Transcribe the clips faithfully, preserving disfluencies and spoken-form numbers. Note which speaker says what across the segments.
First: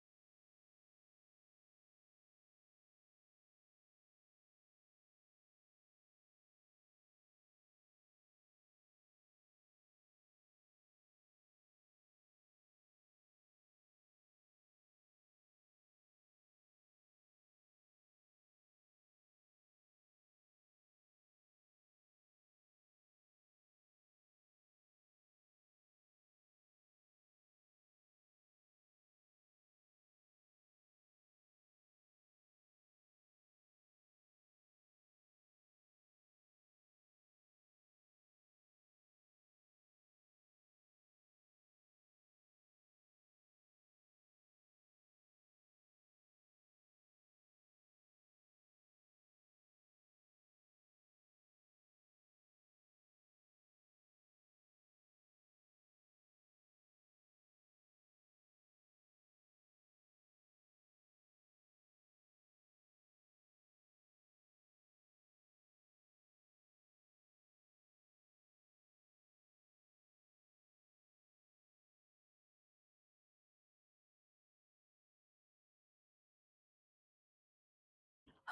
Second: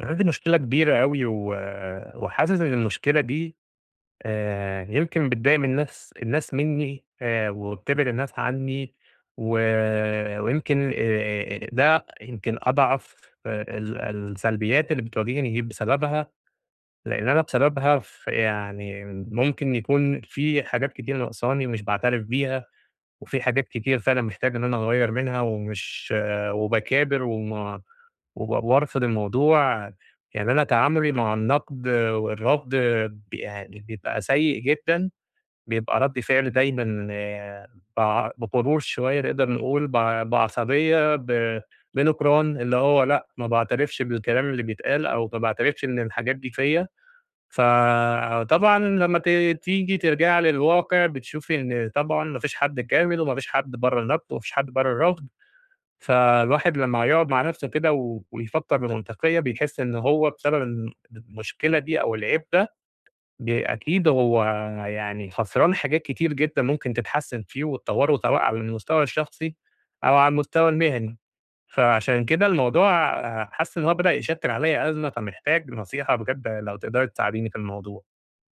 Speaker 1: عندي مشكلة كبيرة أوي و وحاسس إن المشكلة دي آآ يمكن بتضايق من الناس الناس منّي، آآ وبتبعد الناس عنّي، و ويمكن آآ ده يمكن أضعف آآ ال السلبيات اللي بتواجهني دي بسببها، لإن أنا بسببها ف يعني ممكن يكون في حاجات كتير ناقصاني مش باعترف بيها، وفي حاجات كتير فعلًا محتاج إن أنا أغيّر منها، ومش وباكابر وم وب وارفض الموضوع. يعني أنا تعاملي مع النقد والرفض ب يعني بيبقى سيء جدًا، بيبقى رد فعل دايمًا آه، بع بغرور شوية نقدر نقول، بع بعصبية، ب بنكران، اللي هو لأ، ما باعترفش بالكلام اللي بيتقال، أو ما باعترفش إن الحاجات دي فيّا. فطبعًا لمّا ت تيجي ترجعي للواقع بتشوفي إن طبعًا ما فيش حد كامل، وما فيش حد برّه النقد، وما فيش حد برّه الرفض. فالواحد لمّا يقعد مع نفسه كده و ويفكّر بمنطقية، بيحس إن هو بسبب الم المشكلة دي أو العيب ده، ب أكيد هو يعني خسران حاجات كتير جدًا ممكن تتحسّن فيه وتطوّره، سواء على المستوى الشخصي أو على المستوى المهني. فعشان كده الموضوع آه، حاسس إن هو بدأ يشكّل عليّا أزمة، فمحتاج نصيحة بجد لو تقدري تساعديني في الموضوع.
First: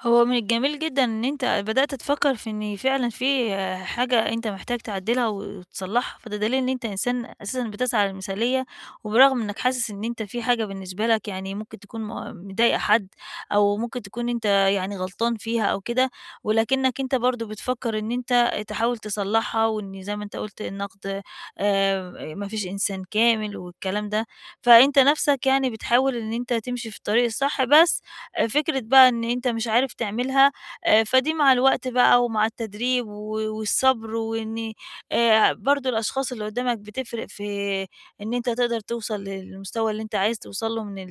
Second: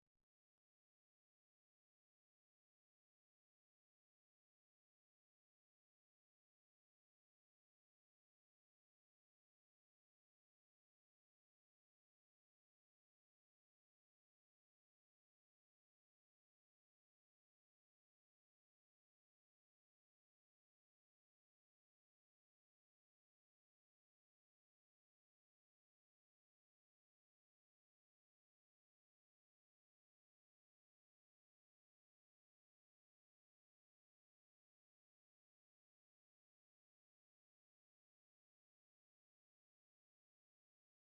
Speaker 2: هو من الجميل جدًا إن أنت بدأت تفكّر في إن فعلًا في حاجة أنت محتاج تعدّلها وتصلّحها، فده دليل إن أنت إنسان أساسًا بتسعى للمثالية، وبرغم إنك حاسس إن أنت في حاجة بالنسبة لك يعني ممكن تكون م مضايقة حد، أو ممكن تكون أنت يعني غلطان فيها أو كده، ولكنك أنت برضه بتفكّر إن أنت تحاول تصلّحها، وإن زي ما أنت قُلت النقد آآ ما فيش إنسان كامل والكلام ده. فأنت نَفْسك يعني بتحاول إن أنت تمشي في الطريق الصح، بس آآ فكرة بقى إن أنت مش عارف تعملها، آآ فدي مع الوقت بقى ومع التدريب و والصبر، وإن آآ برضه الأشخاص اللي قدّامك بتفرق في إن أنت تقدر توصل للمستوى اللي أنت عايز توصل له من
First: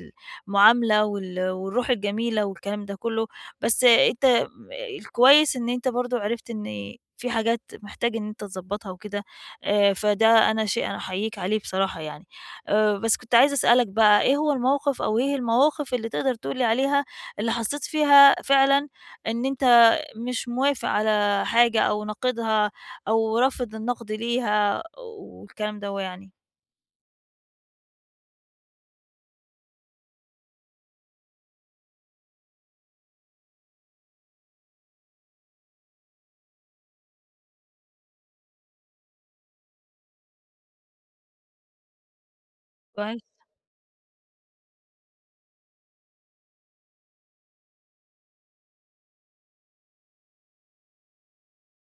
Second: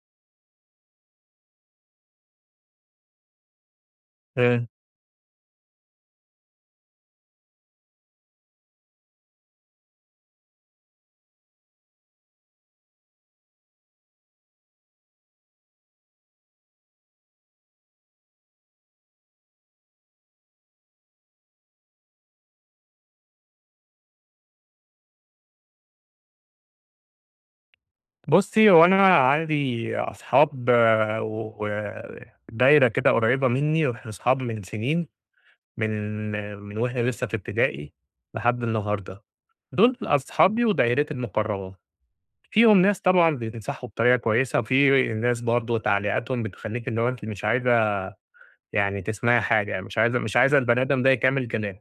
Speaker 2: المعاملة وال والروح الجميلة والكلام ده كله. بس أنت
Speaker 1: آآ
Speaker 2: م الكويس إن أنت برضه عرفت إن في حاجات محتاج إن أنت تضبّطها وكده. آآ فده أنا شيء أنا أحييك عليه بصراحة يعني. آآ بس كنت عايزة أسألك بقى إيه هو الموقف أو إيه المواقف اللي تقدر تقول لي عليها اللي حسيت فيها فعلًا إن أنت مش موافق على حاجة أو ناقدها أو رافض النقد ليها والكلام دوّة يعني؟
Speaker 1: بُصّي، هو أنا عندي أصحاب آه، و ودايرة كده قريّبة منّي، وإحنا أصحاب من سنين. من من وإحنا لسه في ابتدائي لحد النهارده، دول أصحابي ودايرتي المقربة. فيهم ناس
Speaker 2: كويس.
Speaker 1: طبعًا بينصحوا بطريقة كويسة، وفي ناس برضه تعليقاتهم بتخلّيكِ اللي هو أنتِ مش عايزة يعني تسمعي حاجة، يعني مش عايزة مش عايزة البني آدم ده يكمل كلام،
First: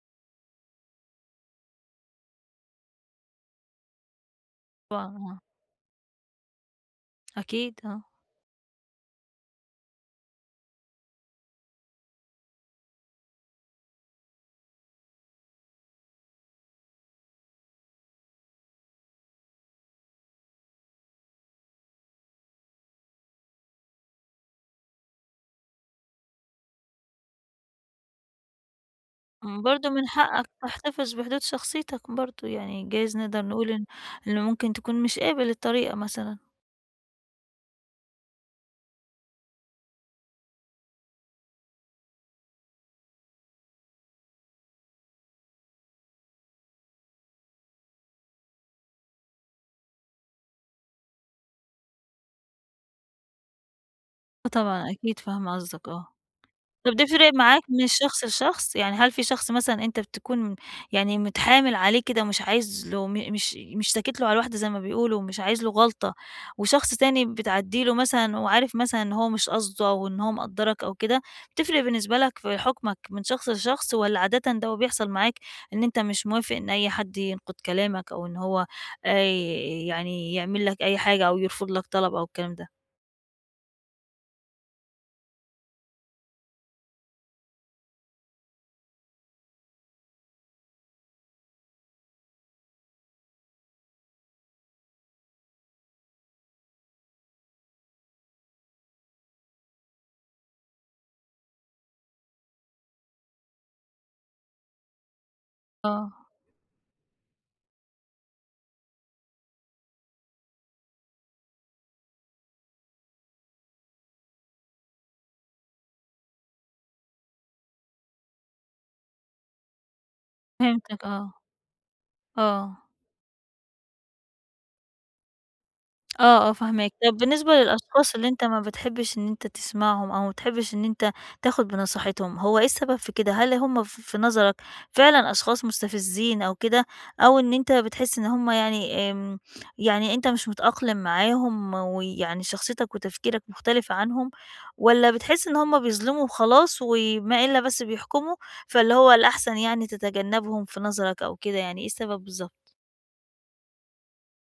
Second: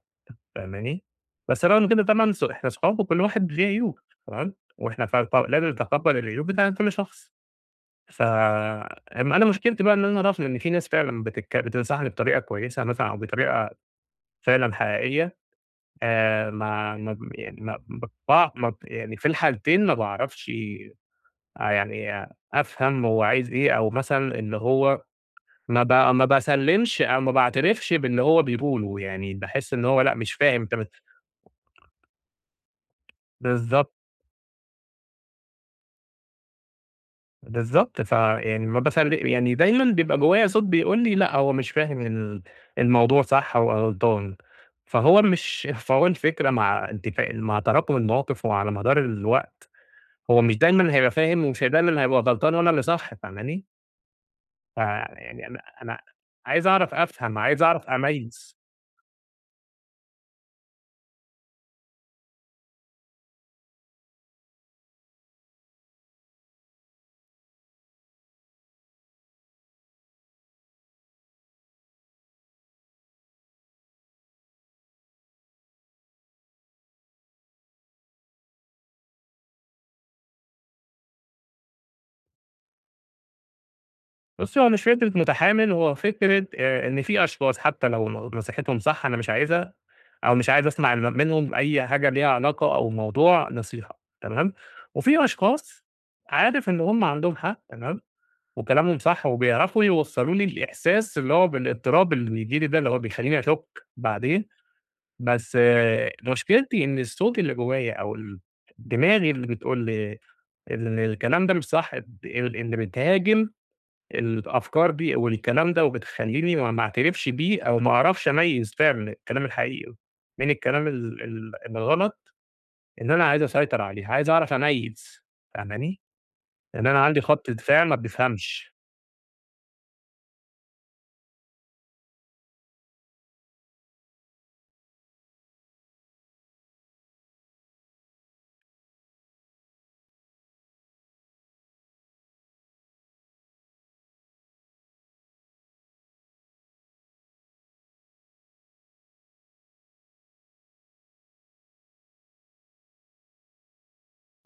Speaker 1: فاهماني؟ بس رغم كده طبعًا ص إحنا صحاب وكل واحد ليه عيوب، تمام؟ وإحنا
Speaker 2: طبعًا
Speaker 1: ف ف
Speaker 2: آه،
Speaker 1: لازم نتقبل العيوب بتاعة كل شخص.
Speaker 2: أكيد آه.
Speaker 1: ف أما أنا مشكلتي بقى إن أنا رافض إن في ناس فعلًا بتتك بتنصحني بطريقة كويسة مثلًا أو بطريقة فعلًا حقيقية. آآ ما ما ب يعني ما باقطع ما ب يعني في الحالتين ما باعرفش آآ يعني أفهم هو عايز إيه، أو مثلًا إن هو ما ب ما باسلِّمش أو ما باعترفش باللي هو بيقوله، يعني
Speaker 2: امم،
Speaker 1: باحس إن
Speaker 2: برضه
Speaker 1: هو
Speaker 2: من
Speaker 1: لأ مش
Speaker 2: حقك
Speaker 1: فاهم أنت بت
Speaker 2: تحتفظ بحدود شخصيتك برضه، يعني جايز نقدر نقول إن
Speaker 1: بالضبط،
Speaker 2: إنه ممكن تكون مش قابل الطريقة مثلًا.
Speaker 1: بالضبط. فيعني ما باسل يعني دايمًا بيبقى جوايا صوت بيقول لي لأ هو مش فاهم ال الموضوع صح، هو غلطان. فهو مش فهو الفكرة مع انتفا مع تراكم المواقف وعلى مدار الوقت هو مش دايمًا هيبقى فاهم، ومش دايمًا هيبقى غلطان وأنا اللي صح، فاهماني؟
Speaker 2: آه طبعًا، أكيد
Speaker 1: فيعني
Speaker 2: فاهمة
Speaker 1: أنا
Speaker 2: قصدك،
Speaker 1: أنا
Speaker 2: آه.
Speaker 1: عايز
Speaker 2: طب
Speaker 1: أعرف
Speaker 2: بتفرق
Speaker 1: أفهم، عايز
Speaker 2: معاك
Speaker 1: أعرف
Speaker 2: من شخص
Speaker 1: أميّز.
Speaker 2: لشخص؟ يعني هل في شخص مثلًا أنت بتكون يعني متحامل عليه كده ومش عايز له م مش مش ساكت له على الواحدة زي ما بيقولوا ومش عايز له غلطة، وشخص تاني بتعدّي له مثلًا وعارف مثلًا إن هو مش قصده أو إن هو مقدّرك أو كده، بتفرق بالنسبة لك في حكمك من شخص لشخص والّا عادةً ده هو بيحصل معاك إن أنت مش موافق إن أي حد ينقد كلامك أو إن هو آآ يعني يعمل لك أي حاجة أو يرفض لك طلب أو الكلام ده؟
Speaker 1: بُصّي، هو مش فكرة متحامل، هو فكرة آآ إن في أشخاص حتى لو ن نصيحتهم صح أنا مش عايزها، أو مش عايز أسمع م منهم أي حاجة ليها علاقة أو موضوع نصيحة، تمام؟ وفي أشخاص عارف إن هم عندهم حق، تمام؟ وكلامهم صح، وبيعرفوا يوصّلوا لي الإحساس اللي هو بالاضطراب اللي بييجي لي ده، اللي هو بيخلّيني أشُك بعدين. بس آآ،
Speaker 2: آه،
Speaker 1: مشكلتي إن الصوت اللي جوايا أو ال دماغي اللي بتقول لي إن الكلام ده مش صح، ب اللي بتهاجم الأفكار دي والكلام ده، وبتخلّيني ما ما أعترفش بيه، أو ما أعرفش أميّز فعلًا الكلام الحقيقي من الكلام
Speaker 2: فهمتك
Speaker 1: ال
Speaker 2: آه،
Speaker 1: ال الغلط.
Speaker 2: آه.
Speaker 1: إن أنا عايز أسيطر عليه، عايز أعرف أميّز، فاهماني؟
Speaker 2: آه، آه
Speaker 1: لإن
Speaker 2: فاهماك.
Speaker 1: أنا
Speaker 2: طب
Speaker 1: عندي خط
Speaker 2: بالنسبة
Speaker 1: دفاع ما
Speaker 2: للأشخاص اللي أنت ما
Speaker 1: بيفهمش.
Speaker 2: بتحبّش إن أنت تسمعهم أو ما بتحبّش إن أنت تاخُد بنصيحتهم، هو إيه السبب في كده؟ هل هم ف في نظرك فعلًا أشخاص مستفزين أو كده، أو إن أنت بتحس إن هم يعني آمم، يعني أنت مش متأقلم معاهم ويعني شخصيتك وتفكيرك مختلفة عنهم، والّا بتحس إن هم بيظلموا وخلاص وما إلا بس بيحكموا، فاللي هو الأحسن يعني تتجنّبهم في نظرك أو كده يعني، إيه السبب بالضبط؟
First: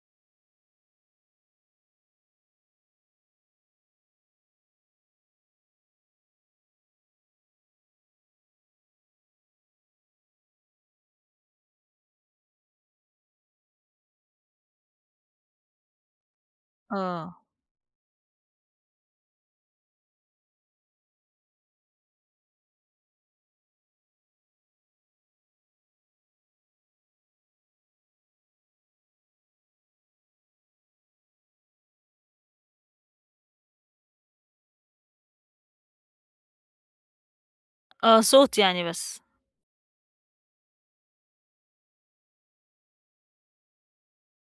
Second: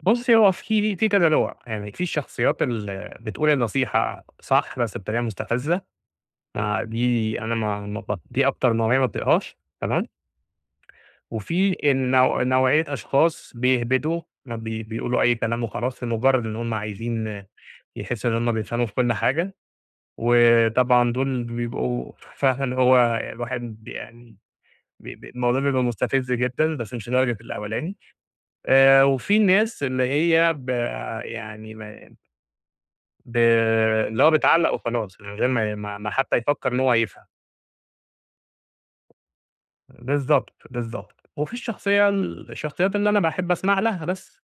Speaker 1: بُصّي، هو في في كذا نوع، يعني في الشخصيات اللي بتقول النصيحة صح بس بطريقة مستفزة. آه، دي أنا ما ما ب دي أكتر نوعية ما باطيقهاش، تمام. وفي النوع نوعية أشخاص بيهبدوا ما بي بيقولوا أي كلام وخلاص لمجرد إن هم عايزين
Speaker 2: آه،
Speaker 1: آه، يحسوا إن هم بيفهموا في كل حاجة، وطبعًا دول بيبقوا فعلًا هو الواحد بي- يعني بي بي الموضوع بيبقى مستفز جدًا بس مش لدرجة الأولاني. آآ، وفي ناس اللي هي ب يعني ما ب اللي هو بتعلّق وخلاص من غير ما ما ما حتى يفكر إن هو يفهم.
Speaker 2: آه صوت يعني بس.
Speaker 1: بالضبط، بالضبط. وفي الشخصية ال الشخصيات اللي أنا باحب أسمع لها بس.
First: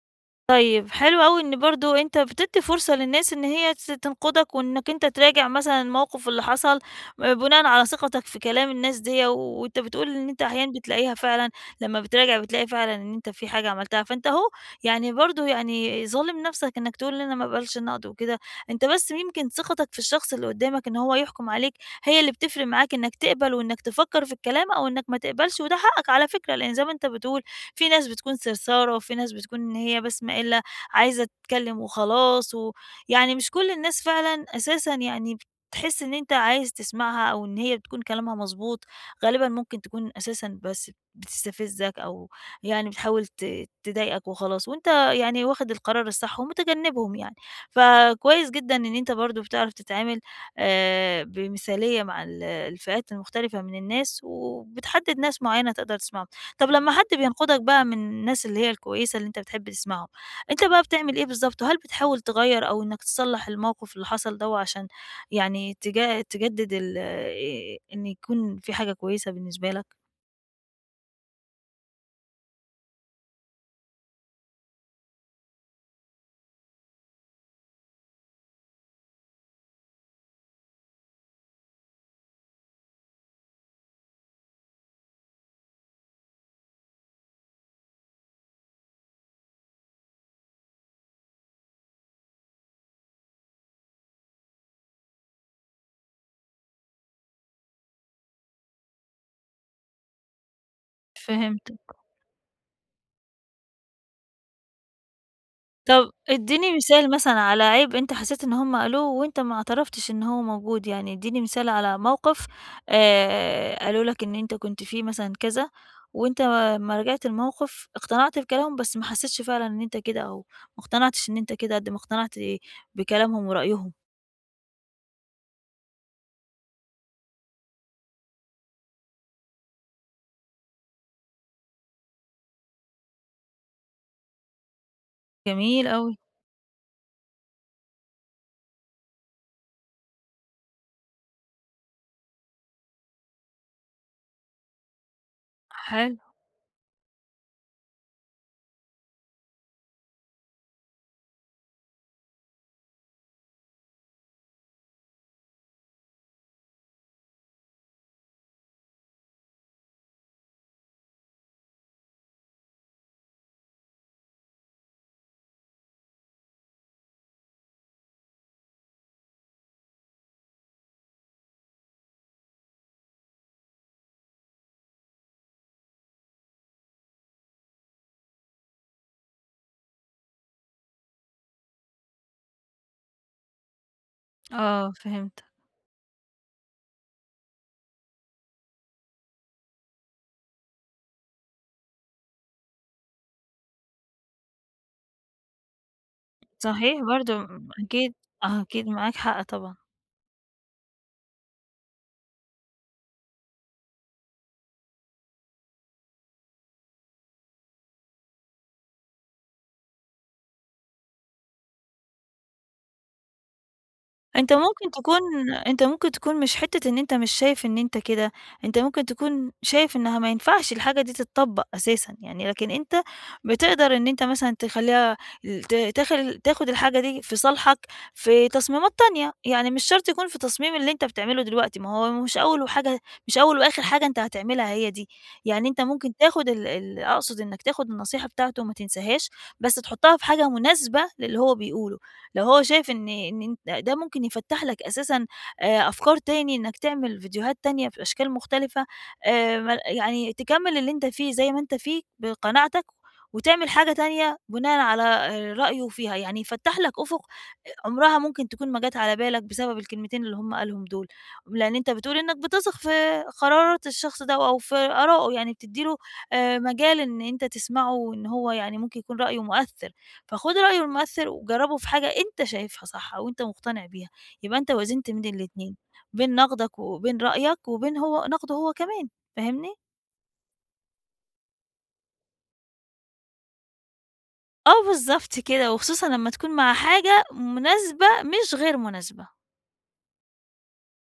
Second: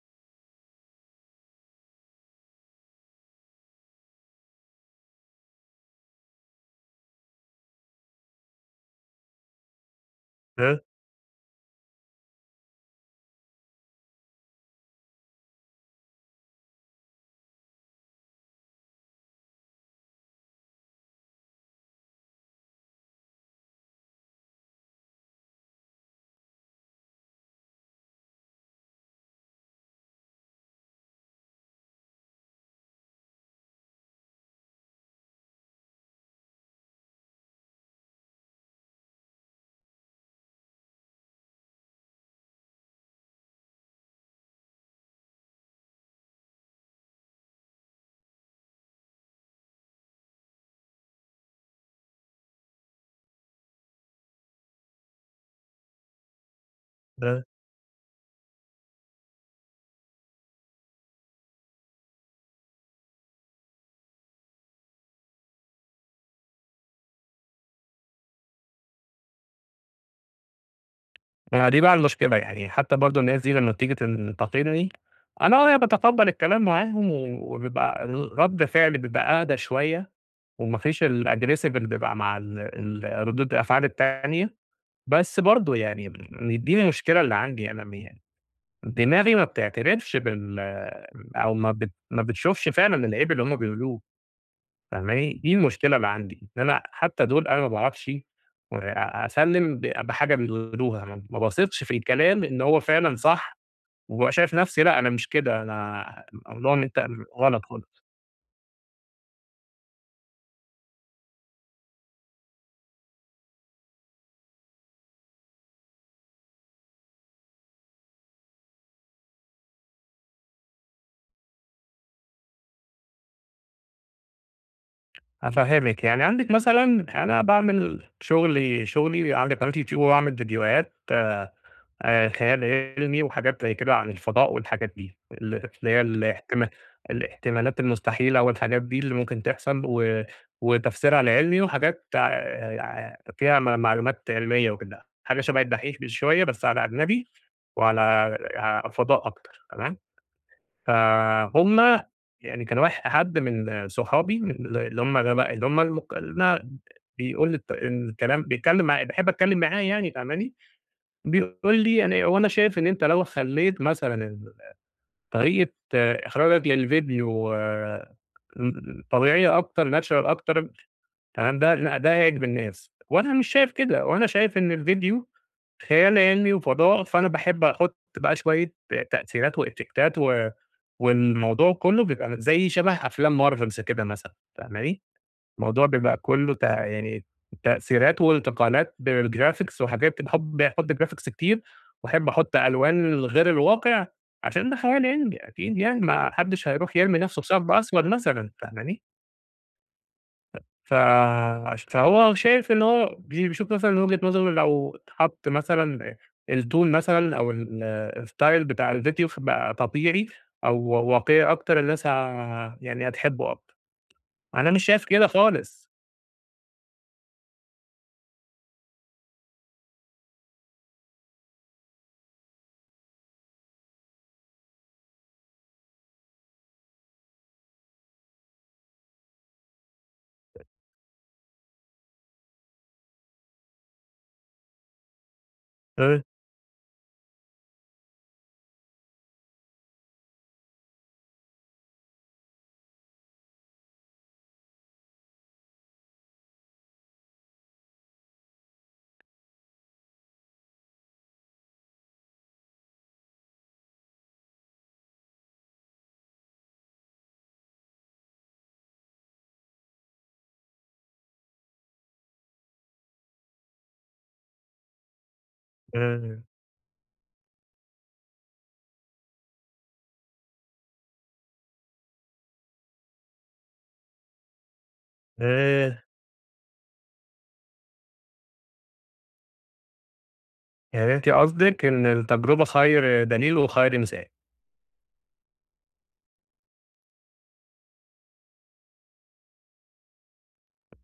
Speaker 2: طيب حلو أوي إن برضه أنت بتدّي فرصة للناس إن هي تس تنقدك وإنك أنت تراجع مثلًا الموقف اللي حصل، آآ، بناءً على ثقتك في كلام الناس ديّة، وأنت بتقول إن أنت أحيانًا
Speaker 1: إمم،
Speaker 2: بتلاقيها فعلًا لمّا بتراجع بتلاقي فعلًا إن أنت في حاجة عملتها، فأنت أهو يعني برضه يعني ظالم نفسك إنك تقول ان أنا ما باقبلش النقد وكده. أنت بس يمكن ثقتك في الشخص اللي قدّامك إن هو يحكم عليك هي اللي بتفرق معاك إنك تقبل وإنك تفكّر في الكلام أو إنك ما تقبلش، وده حقك على فكرة، لإن زي ما أنت بتقول في ناس بتكون سرسارة وفي ناس بتكون إن هي بس ما إلا عايزة تتكلم وخلاص، ويعني مش كل الناس فعلًا أساسًا يعني بتحس إن أنت عايز تسمعها أو إن هي بتكون كلامها مضبوط، غالبًا ممكن تكون أساسًا بس بتستفزك أو يعني بتحاول ت تضايقك وخلاص، وأنت يعني واخد القرار الصح ومتجنبهم يعني. فكويس جدًا إن أنت برضه بتعرف تتعامل آآ، بمثالية مع ال الفئات المختلفة من الناس، وبتحدد ناس معينة تقدر تسمعهم. طب لمّا حد
Speaker 1: إمم.
Speaker 2: بينقدك بقى من الناس اللي هي الكويسة اللي أنت بتحب تسمعهم، أنت بقى بتعمل إيه بالضبط؟ وهل بتحاول تغيّر أو إنك تصلّح الموقف اللي حصل دوّة عشان يعني تجا تجدد ال آآ إن يكون في حاجة كويسة بالنسبة لك؟
Speaker 1: ما دي بقى المشكلة، يعني حتى برضه الناس دي لمّا بتيجي تنتقدني، أنا آه باتقبّل الكلام معاهم، و وبيبقى ال رَد فعلي بيبقى أهدى شوية، وما فيش الaggressive اللي بيبقى مع ال ال ردود الأفعال التانية. بس برضه يعني م دي المشكلة اللي عندي، أنا م دماغي ما بتعترفش بال أو ما بت ما بتشوفش فعلًا العيب اللي هم بيقولوه. فاهماني؟ دي المشكلة اللي عندي، إن أنا حتى دول أنا ما باعرفش آآ أسلِّم ب بحاجة بيقولوها، ما ما
Speaker 2: فهمت.
Speaker 1: باثقش في الكلام إن هو فعلًا صح، وبابقى شايف نفسي لأ أنا مش كده، أنا
Speaker 2: طب
Speaker 1: الموضوع
Speaker 2: ادّيني
Speaker 1: إن أنت
Speaker 2: مثال مثلًا على
Speaker 1: غلط
Speaker 2: عيب
Speaker 1: خالص.
Speaker 2: أنت حسيت إن هم قالوه وأنت ما اعترفتش إن هو موجود، يعني ادّيني مثال على موقف آآ قالوا لك إن أنت كنت فيه مثلًا كذا، وأنت أمّا راجعت الموقف اقتنعت بكلامهم بس ما حسيتش فعلًا إن أنت كده أو ما اقتنعتش إن أنت كده قد ما اقتنعت بكلامهم ورأيهم.
Speaker 1: هافهّمِك، يعني عندِك مثلًا أنا باعمل شغلي شغلي عندي قناة يوتيوب وباعمل فيديوهات آآ خيال علمي وحاجات زي كده عن الفضاء والحاجات دي، ال
Speaker 2: جميل
Speaker 1: اللي هي
Speaker 2: أوي.
Speaker 1: الاحتما الاحتمالات المستحيلة والحاجات دي اللي ممكن تحصل و وتفسيرها العلمي، وحاجات ع فيها م معلومات علمية وكده، حاجة شبه الدحيح
Speaker 2: حلو.
Speaker 1: بشوية بس على أجنبي وعلى ع فضاء أكتر، تمام؟ فهُم يعني كان واح حد من صحابي ال اللي هُم الغبا اللي هُم المك اللي أنا بيقول الت الكلام بيتكلم معايا باحب أتكلم معاه، يعني فاهماني؟ بيقول لي أنا، هو أنا شايف إن أنت لو خلّيت مثلًا ال طريقة آه، إخراجك للفيديو آه، م طبيعية أكتر، natural أكتر، تمام؟ ده لأ ده هيعجب الناس، وأنا مش شايف كده. وأنا شايف إن الفيديو خيال علمي وفضاء، فأنا باحب أحُط بقى شوية تأثيرات وإفكتات، و والموضوع كلّه بيبقى زي شبه أفلام marvels كده مثلًا،
Speaker 2: آه
Speaker 1: فاهماني؟
Speaker 2: فهمتك.
Speaker 1: الموضوع بيبقى كُلّه ت يعني تأثيرات والتقالات بالgraphics، وحاجات باحب أحط graphics كتير، وأحب أحط ألوان غير الواقع عشان ده خيال علمي أكيد يعني، ما حدّش هيروح
Speaker 2: صحيح
Speaker 1: يرمي
Speaker 2: برضه
Speaker 1: نَفْسه في
Speaker 2: م
Speaker 1: شَبْر أسود
Speaker 2: أكيد،
Speaker 1: مثلًا،
Speaker 2: آه، أكيد
Speaker 1: فاهماني؟
Speaker 2: معاك حق طبعًا.
Speaker 1: ف عش فهو شايف إن هو بي بيشوف مثلًا من وجهة نظره لو اتحط مثلًا الTool مثلًا أو ال الstyle بتاع الفيديو فبقى طبيعي أو واقعي أكتر، الناس ه يعني هتحبّه أكتر.
Speaker 2: أنت
Speaker 1: أنا مش
Speaker 2: ممكن
Speaker 1: شايف كده
Speaker 2: تكون أنت
Speaker 1: خالص.
Speaker 2: ممكن تكون مش حتّة إن أنت مش شايف إن أنت كده. أنت ممكن تكون شايف إنها ما ينفعش الحاجة دي تتطبّق أساسًا يعني، لكن أنت بتقدر إن أنت مثلًا تخلّيها ت تاخل تاخد الحاجة دي في صالحك في تصميمات تانية، يعني مش شرط يكون في تصميم اللي أنت بتعمله دلوقتي، ما هو مش أول وحاجة مش أول وآخر حاجة أنت هتعملها هي دي، يعني أنت ممكن
Speaker 1: إمم،
Speaker 2: تاخد ال ال أقصد إنك تاخد النصيحة بتاعته وما تنساهاش، بس تحطّها في حاجة مناسبة للي هو بيقوله. لو هو شايف إن إن أنت ده ممكن يفتّح لك أساسًا آآ أفكار تاني إنّك تعمل فيديوهات تانية بأشكال مختلفة، آآ مل يعني تكمّل اللي أنت فيه زي ما أنت فيه بقناعتك، وتعمل حاجة تانية بناءً على آآ رأيه فيها، يعني يفتّح لك أُفُق عمرها ممكن تكون ما جات على بالك بسبب الكلمتين اللي هم قالهم دول، لإن أنت بتقول إنّك بتثق في قرارات الشخص ده أو في آرائه، يعني بتدّي له
Speaker 1: إمم.
Speaker 2: آآ مجال إن أنت تسمعه وإن هو يعني ممكن يكون رأيه مؤثّر. فخُد رأي الممثل وجرّبه في حاجة أنت شايفها صح أو أنت مقتنع بيها، يبقى أنت وازنت بين الاتنين،
Speaker 1: آآ،
Speaker 2: بين نقدك وبين رأيك وبين هو نقده هو كمان، فاهمني؟
Speaker 1: يعني أنتِ قصدِك إن التجربة خير دليل وخير مثال.
Speaker 2: آه بالضبط كده، وخصوصًا لمّا تكون مع حاجة مناسبة مش غير مناسبة.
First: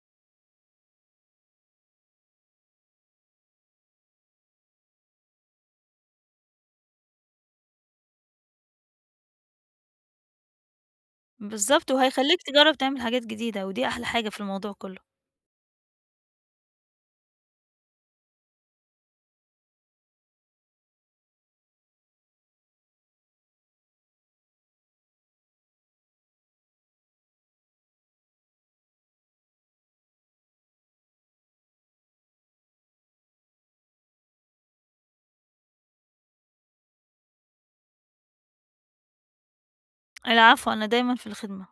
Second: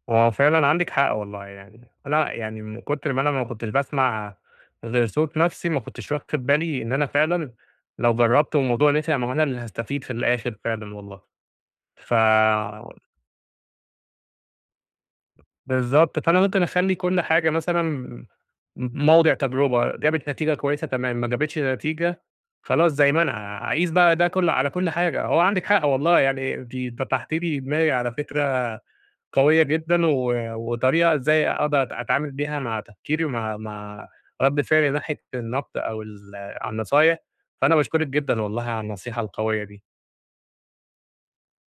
Speaker 1: هو فعلًا عندِك حق والله يعني، أنا يعني من كتر ما أنا ما كنتش باسمع غير صوت نفسي، ما كنتش واخد بالي إن أنا فعلًا لو جرّبت والموضوع نفع ما هو أنا اللي هاستفيد في الآخر فعلًا والله.
Speaker 2: بالضبط،
Speaker 1: ف
Speaker 2: وهيخلّيك تجرّب تعمل حاجات جديدة ودي أحلى حاجة في الموضوع كُلّه.
Speaker 1: بالضبط. فأنا ممكن أخلّي كل حاجة مثلًا موضع تجربة، جابت نتيجة كويسة تمام، ما جابتش نتيجة خلاص زي ما أنا، أقيس بقى ده كل على كل حاجة. هو عندِك حق والله يعني، أنتِ فتحتِ لي دماغي على فكرة قوية جدًا، و وطريقة إزاي أقدر أتعامل بيها مع تفكيري ومع مع رد فعلي ناحية النقد أو ال النصايح. فأنا باشكرِك جدًا والله على النصيحة القوية دي.
Speaker 2: العفو، أنا دايمًا في الخدمة.